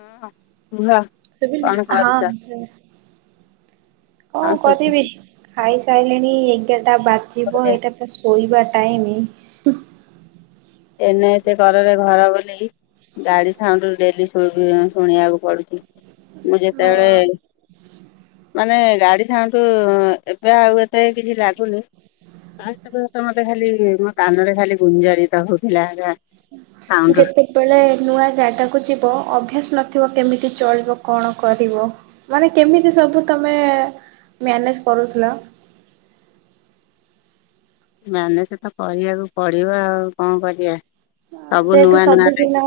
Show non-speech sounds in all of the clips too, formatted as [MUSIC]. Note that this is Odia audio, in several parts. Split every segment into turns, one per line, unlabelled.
ହଁ ହଁ ଲା
ଶୁବିଲା ହଁ ଶୁବେ କଣ
ହଁ
କରିବି
ଶୁଭୁଛି
ଖାଇସାଇଲିଣି ଏଗାରଟା ବାଜିବ
କରେ
ଏଇଟା ତ ଶୋଇବା ଟାଇମି।
ଏଇନାକେ ସେ କରରେ ଘର ବନେଇ ଗାଡି ସାଉଣ୍ଡୁ ଡେଲି ଶୁବି ଶୁଣିବାକୁ ପଡୁଚି। ମୁଁ ଯେତେବେଳେ
ହଁ
ମାନେ ଗାଡି ସାାଉଣ୍ଡୁ, ଏବେ ଆଉ ଏତେ କିଛି ଲାଗୁନି। ଫାଷ୍ଟ ଫାଷ୍ଟ ମତେ ଖାଲି ମୋ କାନରେ ଖାଲି ଗୁଞ୍ଜରିତ ହଉଥିଲା ଗା
ଯେତେ। ବେଳେ ନୂଆ ଜାଗାକୁ ଯିବ, ଅଭ୍ୟାସ ନଥିବ। କେମିତି ଚଳିବ କଣ କରିବ? ମାନେ, କେମିତି ସବୁ ତମେ ମ୍ୟାନେଜ୍ କରୁଥିଲ?
ମ୍ୟାନେଜେ ତ କରିବାକୁ ପଡିବ ଆଉ, କଣ କରିବା? ସବୁ
ଯେହେତୁ
ନୂଆ ନୂଆ
ସବୁଦିନ
ଲାଗେ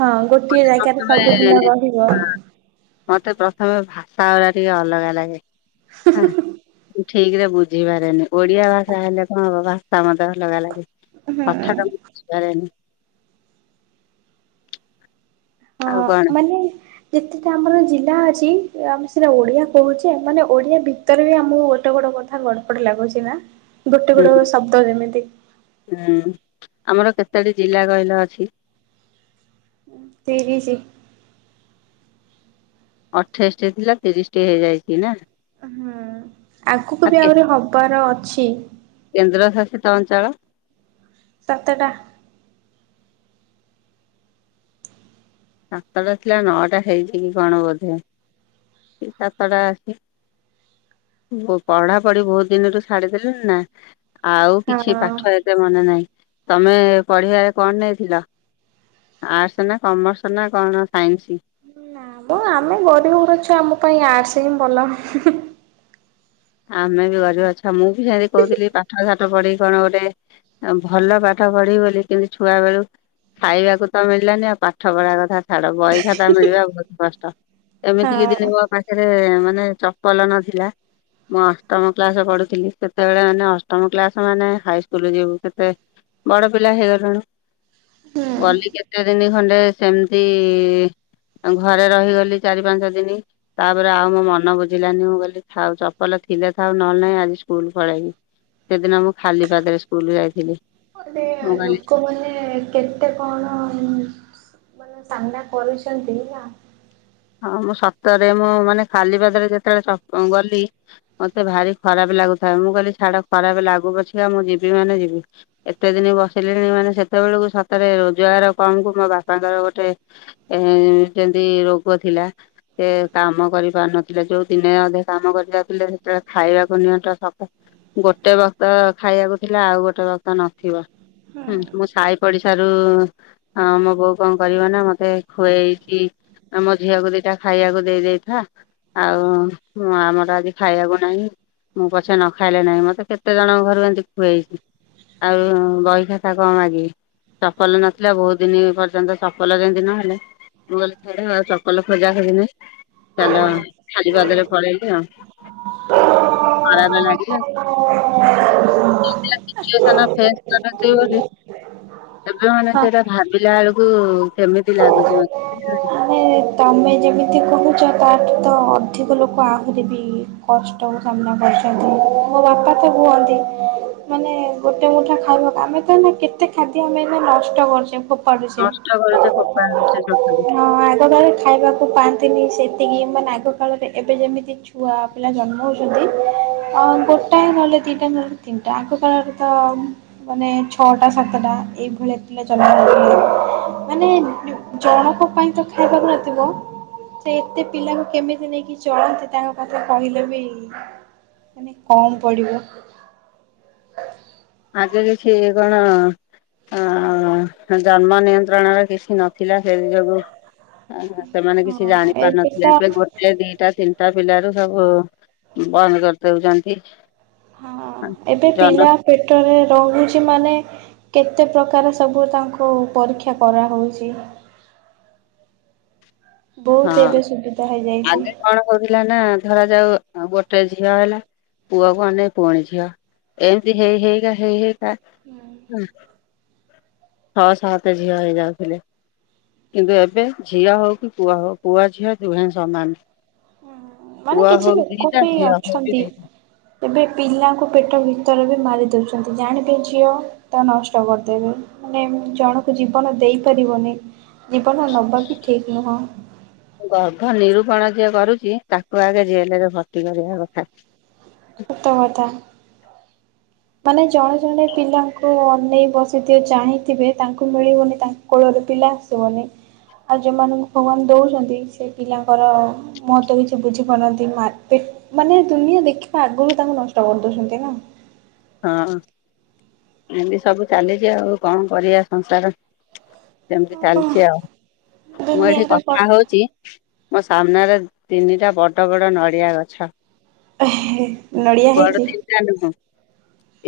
ହଁ ଗୋଟିଏ ଜାଗାରେ ସବୁଦିନ ରହିବ
[INAUDIBLE] ହଁ ମତେ ପ୍ରଥମେ ଭାଷା ଗୁଡା ଟିକେ ଅଲଗା ଲାଗେ। ହଁ, ଠିକ୍ ରେ ବୁଝିପାରେନି। ଓଡିଆ ଭାଷା ହେଲେ ହଁ, ଭାଷା ମତେ ଅଲଗା ଲାଗେ।
ହୁଁ
କଥାଟା ମୁଁ ବୁଝିପାରେନି।
ହଁ,
ଆଉ କଣ
ମାନେ ଯେତେଟା ଆମର ଜିଲ୍ଲା ଅଛି, ଆମେ ସେଇଟା ଓଡ଼ିଆ କହୁଚେ ମାନେ ଓଡ଼ିଆ ଭିତରେ ବି ଆମକୁ ଗୋଟେ ଗୋଟେ କରି ଗଡବଡ୍ ଲାଗୁଚି ନା, ଗୋଟେ
ହୁଁ
ଗୋଡ଼ ଶବ୍ଦ ଯେମିତି।
ହୁଁ, ଆମର କେତୋଟି ଜିଲ୍ଲା କହିଲ ଅଛି?
ତିରିଶି।
ଅଠେଇଶଟି ଥିଲା। ତିରିଶ ଟି ହେଇଯାଇଛି ନା।
ହୁଁ, ଆଗକୁ
ଆଉ
ବି
କେ
ଆହୁରି ହବାର ଅଛି।
କେନ୍ଦ୍ର ଶାସିତ ଅଞ୍ଚଳ।
ସାତଟା।
ସାତଟା ଥିଲା, ନଅଟା ହେଇଛି କି କଣ ବଧେ! କି ସାତଟା ଅଛି। ପଢାପଢି ବହୁତ ଦିନରୁ ଛାଡିଦେଲିଣି ନା। ଆଉ,
ହଁ
କିଛି ପାଠ ଏତେ ମନେ ନାହିଁ। ତମେ ପଢିବା ରେ କଣ ନେଇଥିଲ? ଆର୍ଟସ ନା କମର୍ସ ନା କଣ ସାଇନ୍ସି?
ନାମ ଆମେ ଗରିବ ଘର ଛୁଆ। ଆମ ପାଇଁ ଆର୍ଟସ ହିଁ ଭଲ।
ଆମେ ବି ଗରିବ ଛୁଆ, ମୁଁ ବି ସେମିତି କହୁଥିଲି ପାଠସାଠ୍ ଠ ପଢିକି କଣ ଗୋଟେ, ଭଲ ପାଠ ପଢି ବୋଲି, କିନ୍ତୁ ଛୁଆ ବେଳୁ ଖାଇବାକୁ ତ ମିଳିଲାନି ଆଉ। ପାଠପଢା କଥା ଛାଡ, ବହି ଖାତା ମିଳିବା ବହୁତ କଷ୍ଟ। ଏମିତି କିି
ହଁ
ଦିନେ ମୋ ପାଖରେ, ମାନେ ଚପଲ ନଥିଲା। ମୁଁ ଅଷ୍ଟମ କ୍ଲାସ୍ ପଢୁଥିଲି। ସେତେବେଳେ ମାନେ ଅଷ୍ଟମ କ୍ସାସ ମାନେ ହାଇସୁଲ ଯିବୁ କେତେ ବଡ ପିଲା ହେଇଗଲଣି
ହୁଁ
ଗଲି କେତେ ଦିନି ଖଣ୍ଡେ, ସେମିତି-ଇ ଘରେ ରହିଗଲି ଚାରି ପାଞ୍ଚ ଦିନି, ତା'ପରେ ଆଉ ମୋ ମନ ବୁଝିଲାନି। ମୁଁ କହିଲି ଥାଉ ଚ ପଲ ଥିଲେ ଥାଉ ନହେଲେ ନାହିଁ। ଆଜି ସ୍କୁଲ ପଳେଇବି। ସେଦିନ ମୁଁ, ଖାଲି ପାଦରେ ସ୍କୁଲ ଯାଇଥିଲି।
ଏବେ
ମୁଁ କହିଲି
ଲୋକମାନେ କେତ୍ କେତେ କଣ-ଅ ମାନେ ସାମ୍ନା କରୁଛନ୍ତି, ନା।
ହଁ, ମୁଁ ସତରେ, ମୁଁ ମାନେ ଖାଲି ପାଦରେ ଯେତେବେଳେ ଗଲି ମତେ ଭାରି ଖରାପ ଲାଗୁଥାଏ, ମୁଁ କହିଲି ଛାଡ ଖରାପ ଲାଗୁ ପଛିକା ମୁଁ ଯିବି ମାନେ ଯିବି। ଏତେ ଦିନ ବସିଲିଣି, ମାନେ ସେତେବେଳକୁ ସତରେ ରୋଜଗାର କମ୍ କୁ ମୋ ବାପାଙ୍କର ଗୋଟେ ଏ ଯେଁତି ରୋଗ ଥିଲା। ସେ କାମ କରି ପାରୁନଥିଲେ, ଯୋଉ ଦିନେ ଅଧେ କାମ କରି ଯାଉଥିଲେ, ସେତେବେଳେ ଖାଇବାକୁ ନିଅଣ୍ଟ ସକ ଗୋଟେ ବକ୍ତ ଖାଇବାକୁ ଥିଲା। ଆଉ ଗୋଟେ ବକ୍ତ ନଥିବ। ହୁଁ, ମୁଁ ସାହି ପଡିଶାରୁ-ଉ ହଁ, ମୋ ବୋଉ କଣ କରିବ ନା, ମତେ ଖୁଏଇକି ଆମ ଝିଅକୁ ଦିଟା ଖାଇଆକୁ ଦେଇଦେଇଥା। ଆଉ, ଆମର ଆଜି ଖାଇଆକୁ ନାହିଁ। ମୁଁ ପଛେ ନ ଖାଇଲେ ନାହିଁ। ମତେ କେତେ ଜଣଙ୍କ ଘରୁ ଏମିତି ଖୁଏଇକି ଆଉ, ବହିଖାତା କଣ ମାଗିବି? ଚପଲ ନଥିଲା ବହୁତ ଦିନ ପର୍ଯ୍ୟନ୍ତ ଚପଲ ଯେମିତି ନହେଲେ ମୁଁ କହିଲି [UNINTELLIGIBLE] ଚପଲ ଖୋଜାଖୋବି ନାହିଁ ଚାଲ ଖାଲିପାଦରେ ପଳେଇଲେ ଆଉ ଖରା ଦେଲାକି।
ହାଲୋ।
[UNINTELLIGIBLE] ଏବେ ମାନେ
ହଁ
ସେଟା ଭାବିଲା ବେଳକୁ କେମିତି ଲାଗୁଚି ମତେ
ମାନେ ତମେ ଯେମିତି କହୁଛ ତାଠୁ ତ ଅଧିକ ଲୋକ ଆହୁରି ବି କଷ୍ଟ [UNINTELLIGIBLE] ନା କେତେ ଖାଦ୍ୟ ଆମେ ନଷ୍ଟ କରୁଛେ। କରୁଛେ
ନଷ୍ଟ କରୁଛେ ଫୋପାଡ଼ି ଦଉଛେ ଚଟାକୁ
ହଁ ଆଗକାଳେ ଖାଇବାକୁ ପାଆନ୍ତିନି, ସେତିକି ମାନେ ଆଗ କାଳରେ ଏବେ ଯେମିତି ଛୁଆ ପିଲା ଜନ୍ମ ହଉଛନ୍ତି ଗୋଟାଏ ନହେଲେ ଦୁଇଟା ନହେଲେ ତିନିଟା ଆଗକାଳରେ ତ ମାନେ ଛଅଟା ସାତଟା ଏଇଭଳିଆ ପିଲା ଜନ୍ମ କରୁଥିଲେ। ମାନେ ଜଣଙ୍କ ପାଇଁ ତ ଖାଇବାକୁ ରାଜି ସେ ଏତେ ପିଲାଙ୍କୁ କେମିତି ନେଇକି ଚଳନ୍ତି ତାଙ୍କ କଥା କହିଲେ ବି ମାନେ କମ୍ ପଡ଼ିବ।
ଆଗରେ କିଏ କଣ ଜନ୍ମ ନିଅନ୍ତି ଯନ୍ତ୍ରଣାର କିଛି ନଥିଲା ସେ ଯୋଗୁ ସେମାନେ କିଛି
ହଁ
ଜାଣି ପାରୁ
ଏବେ ତ
ନଥିଲେ ଏବେ ଦିଟା ତିନିଟା ପିଲାରୁ ସବୁ ବନ୍ଦ କରିଦଉଛନ୍ତି।
ହଁ ଏବେ
ଜନ
ପିଲା ପେଟରେ ରହୁଛି ମାନେ କେତେ ପ୍ରକାର ସବୁ ତାଙ୍କୁ ପରୀକ୍ଷା କରାହଉଛି। ବହୁତ ଏବେ ସୁବିଧା ହେଇଯାଇଛି।
କହୁଥିଲା ନା ଧରା ଯାଉ ଗୋଟେ ଝିଅ ହେଲା ପୁଅ କୁ ଅନେଇ ପୁଣି ଝିଅ। ଏମିତି ହେଇ ହେଇକା ହେଇ ହେଇକା
ହୁଁ।
ହୁଁ। ଛଅ ସାତ ଝିଅ ହେଇଯାଉଥିଲେ କିନ୍ତୁ ଏବେ ଝିଅ ହଉ କି ପୁଅ ହଉ ପୁଅ ଝିଅ ଦୁହେଁ ସମାନ।
ମାନେ
ପୁଅ
କିଛି
ହଉ
ଲୋକ
ଦିଟା,
ବି
ଝିଅ ହଉ
ଅଛନ୍ତି
ଦିଟା।
ଏବେ ପିଲାଙ୍କୁ ପେଟ ଭିତରେ ବି ମାରି ଦେଉଛନ୍ତି ଜାଣିବେ ଝିଅ ତା ନଷ୍ଟ କରିଦେବେ ମାନେ ଜଣକୁ ଜୀବନ ଦେଇପାରିବନି ଜୀବନ ନବା ବି ଠିକ୍ ନୁହଁ।
ଗର୍ଭ ନିରୂପଣ ଯିଏ କରୁଛି ତାକୁ ଆଗେ ଜେଲ ରେ ଭର୍ତ୍ତି କରିବା କଥା।
ଉତ୍ତମତା। ମାନେ ଜଣେ ଜଣେ ପିଲାଙ୍କୁ ଅନେଇ ବସିଥେ ଚାହିଁଥିବେ ତାଙ୍କୁ ମିଳିବନି ତା କୋଳରେ ପିଲା ଆସିବନି ଆଉ ଯଉଁମାନଙ୍କୁ ଭଗବାନ ଦଉଛନ୍ତି ସେ ପିଲାଙ୍କର ମା ତ କିଛି ବୁଝି ପାରୁନାହାନ୍ତି ମାନେ ଦୁନିଆ ଦେଖିବା ଆଗରୁ ତାଙ୍କୁ ନଷ୍ଟ କରିଦଉଛନ୍ତି ନା
ହଁ ଏମିତି ସବୁ ଚାଲିଚି ଆଉ କଣ କରିବା ସଂସାର। ସେମିତି
ହଁ
ଚାଲିଚି। ଆଉ ମୁଁ ଏଠି କଥା ହଉଚି ମୋ ସାମ୍ନାରେ ତିନିଟା ବଡ ବଡ ନଡିଆ ଗଛ
ନଡ଼ିଆ ହେଇଛି?
ଚାଲ ହଁ।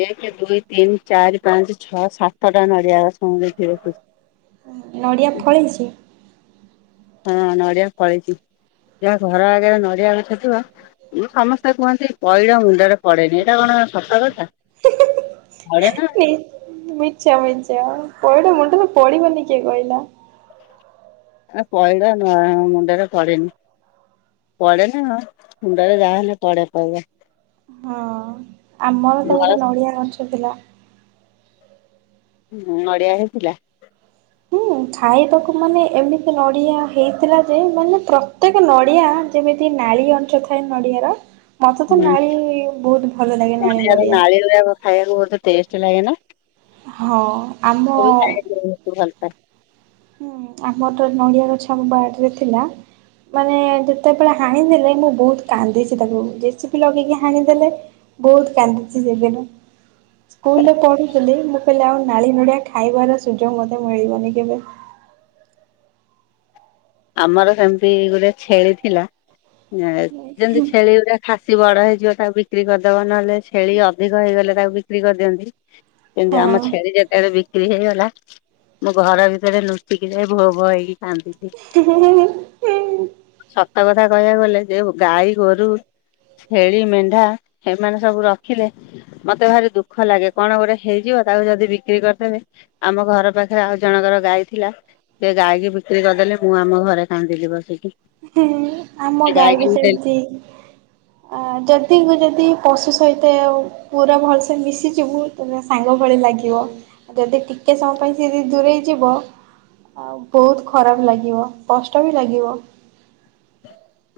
ଏକ ଦୁଇ ତିନି ଚାରି ପାଞ୍ଚ ଛଅ ସାତଟା ନଡ଼ିଆ ଗଛ ଲେଖି ରଖୁଛି।
ନଡିଆ ଫଳିଛି।
ହଁ ନଡିଆ ପଳିଛି ଯାହା ଘର ଆଗରେ ନଡିଆ ଗଛ ଥିବା ମୁଁ ସମସ୍ତେ କୁହନ୍ତି ପଇଡ ମୁଣ୍ଡରେ ପଡେନି ଏଇଟା କଣ ସତ କଥା। ପଡେ
ମିଛ ମିଛ ପଇଡ଼ ମୁଣ୍ଡ ରେ ପଢିବନି କିଏ କହିଲା।
ଆ ପଇଡ଼ ମୁଣ୍ଡରେ ପଡ଼େ ନି। ପଡେ ନାଁ ମୁଣ୍ଡରେ ଯାହାହେଲେ ପଡ଼େ ପଇଡ।
ହଁ ଆମର ତ
ଘର
ଗୋଟେ ନଡିଆ ଗଛ ଥିଲା।
ହୁଁ ନଡିଆ ହେଇଥିଲା।
ହୁଁ ଖାଇବାକୁ ମାନେ ଏମିତି ନଡ଼ିଆ ହେଇଥିଲା ଯେ ମାନେ ପ୍ରତ୍ୟେକ ନଡ଼ିଆ ଯେମିତି ନାଳି ଅଂଶ ଥାଏ ନଡିଆର ମତେ ତ ନାଳି ବୋହୁତ ଭଲ ଲାଗେ ନାଳି
ନଡିଆର
ନଡିଆ।
ନାଳି ଗୁଡାକ ଖାଇବାକୁ ବୋହୁତ ଟେଷ୍ଟ ଲାଗେ ନା।
ହଁ। ଆମ
ମୁ ବି ଖାଇବାକୁ ବୋହୁତ ଭଲପାଏ।
ହଁ ଆମର ନଡ଼ିଆ ଗଛ ଆମ ବାଡ଼ିରେ ଥିଲା ମାନେ ଯେତେବେଳେ ହାଣିଦେଲେ ମୁଁ ବୋହୁତ କାନ୍ଦିଛି ତାକୁ ଜସିପି ଲଗେଇକି ହାଣିଦେଲେ। ବୋହୁତ କାନ୍ଦିଛି ସେଦିନ। ସ୍କୁଲରେ ପଢୁଥିଲି ମୁଁ କହିଲି ଆଉ ନାଳି ନଡ଼ିଆ ଖାଇବାର ସୁଯୋଗ ମୋତେ ମିଳିବନି କେବେ।
ଆମର ସେମିତି ଗୋଟେ ଛେଳି ଥିଲା ଯେମତି ଛେଳି ଗୁରା ଖାସି ବଡ ହେଇଯିବ ତାକୁ ବିକ୍ରି କରିଦବ ନହେଲେ ଛେଳି ଅଧିକ ହେଇଗଲେ ତାକୁ ବିକ୍ରି କରିଦିଅନ୍ତି। ସେମିତି ଆମ ଛେଳି ଯେତେବେଳେ ବିକି ବିକ୍ରି ହେଇଗଲା ମୁଁ ଘର ଭିତରେ ଲୁଚିକି ଯାଇ ଭୋ ଭୋ ହେଇକି କାନ୍ଦିଲି।
ହେ ହେ ହେ ହେ।
ସତ କଥା କହିବାକୁ ଗଲେ ଯେ ଗାଈ ଗୋରୁ ଛେଳି ମେଣ୍ଢା ଏମାନେ ସବୁ ରଖିଲେ ମତେ ଭାରି ଦୁଃଖ ଲାଗେ କଣ ଗୋଟେ ହେଇଯିବ ତାକୁ ଯଦି ବିକ୍ରି କରିଦେବେ। ଆମ ଘର ପାଖରେ ଆଉ ଜଣଙ୍କର ଗାଈ ଥିଲା ସେ ଗାଈ କୁ ବିକ୍ରି କରିଦେଲେ। ମୁଁ ଆମ ଘରେ କାନ୍ଦିଲି ବସିକି।
ହେ ଆମ
ସେ
ଗାଈ
ଗାଈକି
ବି
ମୁଁ ଡେଲି
ସେମିତି। ଆ ଯଦି ମୁଁ ଯଦି ପଶୁ ସହିତେ ପୁରା ଭଲସେ ମିଶିଯିବୁ ତୁମେ ସାଙ୍ଗ ଭଳି ଲାଗିବ। ଯଦି ଟିକେ ସମୟ ପାଇଁ ସିଏ ଯଦି ଦୂରେଇ ଯିବ। ଆଉ ବୋହୁତ ଖରାପ ଲାଗିବ କଷ୍ଟ ବି ଲାଗିବ।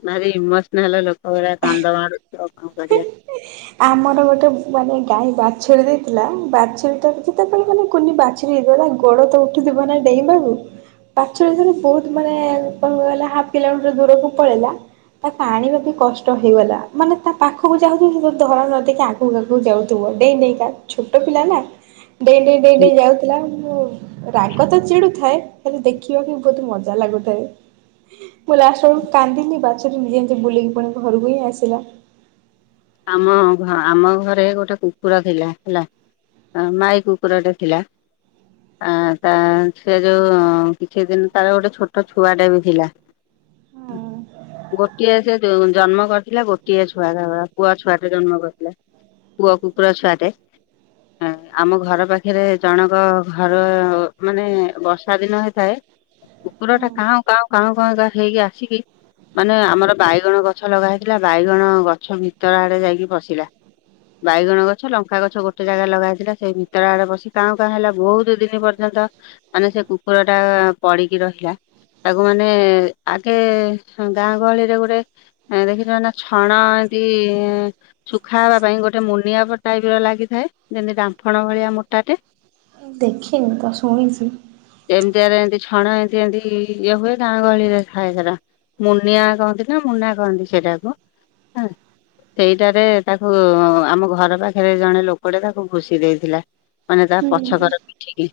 ଭାରି ଇମୋସନାଲ ଲୋକ ଗୂରା କାନ୍ଦ ମାଡୁଥିବ କଣ କରିବା।
ହ [INAUDIBLE] ଆମର ଗୋଟେ ମାନେ ଗାଈ ବାଛୁରୀ ଦେଇଥିଲା ବାଛୁରୀଟା ସେତେବେଳେ ମାନେ କୁନି ବା ବାଛୁରୀ [UNINTELLIGIBLE] ଗୋଡ ତ ଉଠିଥିବ ନା ଡେଇଁବାକୁ। ବାଛୁରି [UNINTELLIGIBLE] ବୋହୁତ ମାନେ କହିବାକୁ ଗଲେ ହାପ କିଲୋମିଟର ଦୂରକୁ ପଳେଇଲା। ତାକୁ ଆଣିବାକୁ କଷ୍ଟ ହେଇଗଲା ମାନେ ତା ପାଖକୁ ଯାଉଥିବୁ ଧରା ନ ଦେଇକି ଆଗକୁ ଆଗକୁ ଯାଉଥିବ ଡେଇଁ ଡେଇଁକା ଛୋଟ ପିଲା ନା। ଡେଇଁ ଡେଇଁ ଯାଉଥିଲା ମୁଁ ରାଗ ତ ଚିଡୁଥାଏ ହେଲେ ଦେଖିବାକୁ ବୋହୁତ ମଜା ଲାଗୁଥାଏ। ମୁଁ ଲାଷ୍ଟ ବେଳକୁ କାନ୍ଦିଲି ବାଛୁରି ଯେମିତି ବୁଲିକି ପୁଣି ଘରକୁ ହିଁ ଆସିଲା।
ଆମ ଘ ଆମ ଘରେ ଗୋଟେ କୁକୁର ଥିଲା ହେଲା। ମାଇ କୁକୁର ଟେ ଥିଲା। ଆ ତା ସେ ଯୋଉ କିଛି ଦିନ ତାର ଗୋଟେ ଛୋଟ ଛୁଆଟେ ବି ଥିଲା।
[INAUDIBLE]
ଗୋଟିଏ ସେ ଜନ୍ମ କରିଥିଲା ଗୋଟିଏ ଛୁଆ ତା ପୁଅ ଛୁଆଟେ ଜନ୍ମ କରିଥିଲା ପୁଅ କୁକୁର ଛୁଆଟେ। ଆମ ଘର ପାଖରେ ଜଣଙ୍କ ଘର ମାନେ ବର୍ଷା ଦିନ ହେଇଥାଏ। କୁକୁର ଟା କାଉଁ କାଉଁ କାଉଁ କାଉଁ କା ହେଇକି ଆସିକି। ମାନେ ଆମର ବାଇଗଣ ଗଛ ଲଗା ହେଇଥିଲା ବାଇଗଣ ଗଛ ଭିତର ଆଡେ ଯାଇକି ପଶିଲା। ବାଇଗଣ ଗଛ ଲଙ୍କା ଗଛ ଗୋଟେ ଜାଗାରେ ଲଗା ହେଇଥିଲା ସେଇ ଭିତର ଆଡେ ପସିକି କାଉଁ କାଉଁ ହେଲା ବୋହୁତ ଦିନ ପର୍ଯ୍ୟନ୍ତ। ମାନେ ସେ କୁକୁର ଟା ପଡିକି ରହିଲା। ତାକୁ ମାନେ ଆଗେ ଗାଁ ଗହଳିରେ ଗୋଟେ ଆ ଦେଖିଛ ନା ଛଣ ଦି ଶୁଖାହବା ପାଇଁ ଗୋଟେ ମୁନିଆ ଟାଇପ ର ଲାଗିଥାଏ ଯେମିତି ଦାମ୍ଫଣ ଭଳିଆ ମୋଟାଟେ।
ଦେଖିନି ତ ଶୁଣିଚି।
ଏମିତିଆରେ ଏମିତି ଛଣ ଏମିତି ଏମିତି ଇଏ ହୁଏ ଗାଁ ଗହଳିରେ [UNINTELLIGIBLE] ମୁନିଆ କହନ୍ତି ନା ମୁନା କହନ୍ତି ସେଟାକୁ ହଁ। ସେଇଟାରେ ତାକୁ ଆମ ଘର ପାଖରେ ଜଣେ ଲୋକଟେ ତାକୁ ଭୁସି ଦେଇଥିଲା। ମାନେ ତାହା ପଛକର ଠିକ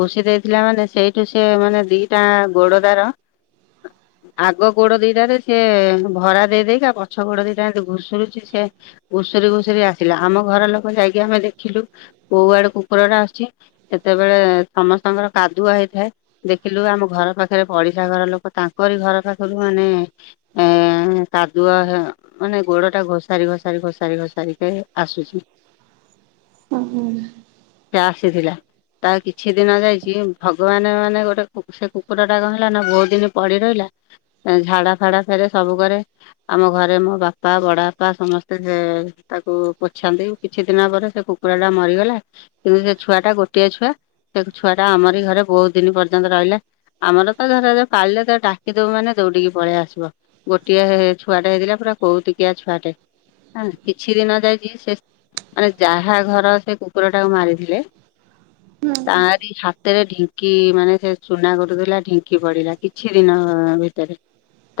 ଭୁଷି ଦେଇଥିଲା ମାନେ ସେଇଠୁ ସେ ମାନେ ଦିଟା ଗୋଡର ଆଗ ଗୋଡ ଦିଟାରେ ସିଏ ଭରା ଦେଇଦେଇକା ପଛ ଗୋଡ ଦିଟା ଘୁଷୁରୁଚି ସେ ଘୁଷୁରି ଘୁଷୁରି ଆସିଲା ଆମ ଘର ଲୋକ ଯାଇକି ଆମେ ଦେଖିଲୁ। କୋଉ ଆଡୁ କୁକୁର ଟା ଆସୁଚି ସେତେବେଳେ ସମସ୍ତଙ୍କର କାଦୁଅ ହେଇଥାଏ। ଦେଖିଲୁ ଆମ ଘର ପାଖରେ ପଡିଶା ଘର ଲୋକ ତାଙ୍କରି ଘର ପାଖରୁ ମାନେ ଏ କାଦୁଅ ମାନେ ଗୋଡ ଟା ଘୋଷାରି ଘୋଷାରି ଘୋଷାରି ଘୋଷାରିକେ ଆସୁଚି।
ଓ ହୋ।
ସେ ଆସିଥିଲା। ତା କିଛି ଦିନ ଯାଇଚି ଭଗବାନ ମାନେ ଗୋଟେ ସେ କୁକୁର ଟା କଣ ହେଲା ନା ବୋହୁତ ଦିନ ପଡି ରହିଲା। ଝାଡା ଫାଡା ଫେରେ ସବୁ କରେ, ଆମ ଘରେ ମୋ ବାପା ବଡ ବାପା ସମସ୍ତେ ସେ ତାକୁ ପୋଛାନ୍ତି, କିଛି ଦିନ ପରେ ସେ କୁକୁର ଟା ମରିଗଲା। କିନ୍ତୁ ସେ ଛୁଆଟା ଗୋଟିଏ ଛୁଆ, ସେ ଛୁଆଟା ଆମରି ଘରେ ବହୁତ ଦିନ ପର୍ଯ୍ୟନ୍ତ ରହିଲା। ଆମର ତ ଧର କାଲିରେ ତ ଡାକି ଦଉ ମାନେ ଦୈଡିକି ପଳେଇ ଆସିବ। ଗୋଟିଏ ଛୁଆଟା ହେଇଥିଲା ପୁରା କୋତିକିଆ ଛୁଆଟେ। କିଛି ଦିନ ଯାଇଚି ମାନେ ଯାହା ଘର ସେ କୁକୁର ଟାକୁ ମାରିଥିଲେ
ହୁଁ।
ତାରି ହାତରେ ଢିଙ୍କି ମାନେ ସେ ଚୁନା କୁଟୁଥିଲା ଢିଙ୍କି ପଡିଲା କିଛି ଦିନ ଭିତରେ।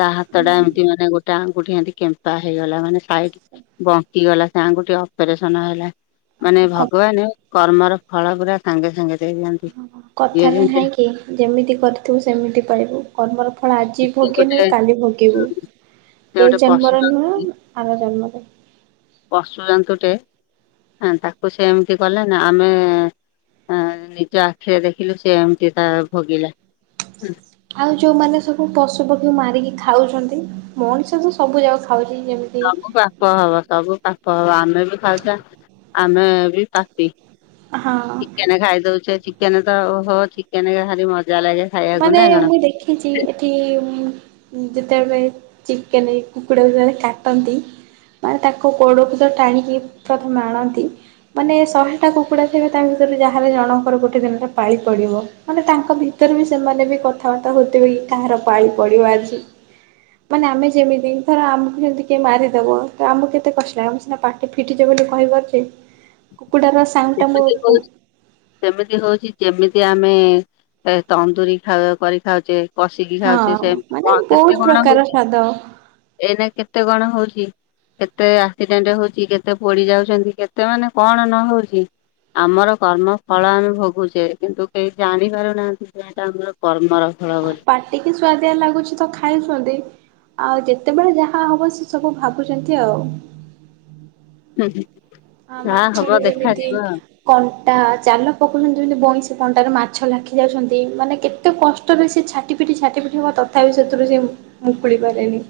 ତା ହାତ ଟା ଏମିତି ମାନେ ଗୋଟେ ଆଙ୍ଗୁଠି ଏନ୍ତି କେମ୍ପା ହେଇଗଲା ମାନେ ସାଇଡ ବଙ୍କିଗଲା ସେ ଆଙ୍ଗୁଠି ଅପରେସନ ହେଲା। ମାନେ ଭଗବାନ କର୍ମର ଫଳ ପୁରା ସାଙ୍ଗେ ସାଙ୍ଗେ ଦେଇଦିଅନ୍ତି।
କଥାରେ ନାହିଁକି ଯେମିତି କରିଥିବୁ ସେମିତି ପାଇବୁ। କର୍ମର ଫଳ ଆଜି
ସେ
ଭୋଗିନୁ
ଗୋଟେ
କାଲି ଭୋଗିବୁ।
ସେ
ଏ
ଗୋଟେ ପଶୁ
ଜାନ୍ମର ନୁହଁ
ଜନ୍ତୁ
ଆର ଜନ୍ମର।
ପଶୁ ଜନ୍ତୁଟେ ହାଁ ତାକୁ ସେ ଏମିତି କଲା ନା ଆମେ ଆ ନିଜ ଆଖିରେ ଦେଖିଲୁ ସେ ଏମିତି ତା ଭୋଗିଲା।
ଆଉ ଯୋଉମାନେ ସବୁ ପଶୁ ପକ୍ଷୀ ମାରିକି ଖାଉଛନ୍ତି ମଣିଷ ତ ସବୁ ଯାକ ଖାଉଚି ଯେମିତି
ସବୁ ପାପ ହବ ସବୁ ପାପ ହବ, ଆମେ ବି ଖାଉଚେ ଆମେ ବି ପାପି।
ହଁ
ଚିକେନ ଖାଇ ଦୋଉଚେ ଚିକେନ ତ ଓହୋ ଚିକେନ ଭାରି ମଜା ଲାଗେ। ଖାଇବାକୁ
ମାନେ
ନା କଣ?
ମୁଇ ଦେଖିଚି ଏଠି ଯେତେବେଳେ ଚିକେନ କୁକୁଡାକୁ ସେମାନେ କାଟନ୍ତି ମାନେ ତାକୁ କୋଳକୁ ତ ଟାଣିକି ପ୍ରଥମେ ଆଣନ୍ତି। ମାନେ ଶହେଟା କୁକୁଡ଼ା ଥିବ ତା ଭିତରୁ ଯାହେଲେ ଜଣଙ୍କର ଗୋଟେ ଦିନଟା ପାଳି ପଡ଼ିବ। ମାନେ ତାଙ୍କ ଭିତରେ ବି ସେମାନେ ବି କଥାବାର୍ତ୍ତା ହଉଥିବେ କି କାହାର ପାଳି ପଡିବ ଆଜି। ମାନେ ଆମେ ଯେମିତି ଧର ଆମକୁ ଯେମିତି କିଏ ମାରିଦବ ତ ଆମକୁ କେତେ କଷ୍ଟ ଲାଗେ ଆମ ସିନା ପାଠ୍ ଫିଟିଚି ବୋଲି କହିପାରୁଚି। କୁକୁଡ଼ା ର
[INAUDIBLE] ସେମିତି ହୋଉଚି ଯେମିତି ଆମେ ତନ୍ଦୁୁରୀ ଖାଉ କରି ଖାଉଚେ। କଶିକି
ହଁ
ଖାଉଚେ ସେମତି
ମାନେ
କଣ
ବହୁତ
କେତେ କଣ
ପ୍ରକାର
ହୋଉଚି?
ସ୍ଵାଦ
ଏଇନା କେତେ କଣ ହୋଉଚି? କେତେ ଆକ୍ସିଡେଣ୍ଟ ହୋଉଚି, କେତେ ପୋଡି ଯାଉଚନ୍ତି, କେତେ ମାନେ କଣ ନହୋଉଚି? ଆମର କର୍ମ ଫଳ ଆମେ ଭୋଗୁଚେ କିନ୍ତୁ କେହି ଜାଣି ପାରୁନାହାନ୍ତି ଯେ ଏଇଟା ଆମର କର୍ମର [UNINTELLIGIBLE]
ଟିକ ସୁଆଦିଆ ଲାଗୁଛି ତ ଖାଉଛନ୍ତି। ଆଉ ଯେତେବେଳେ ଯାହା ହବ ସେ ସବୁ ଭାବୁଛନ୍ତି ଆଉ।
ହୁଁ ହୁଁ।
ଆ
ଯାହା ହବ
ମାଛରେ ଯେମିତି
ଦେଖାଯିବ ଆଉ।
କଣ୍ଟା, ଜାଲ ପକଉଛନ୍ତି ଯେମିତି ବଇଁଶି କଣ୍ଟାରେ ମାଛ ଲାଖି ଯାଉଛନ୍ତି ମାନେ କେତେ କେତେ କଷ୍ଟରେ ସେ ଛାଟି ପିଟି ଛାଟି ପିଟି ହବ ତଥାପି ସେଥିରୁ ସେ ମୁ ମୁକୁଳି ପାରେନି।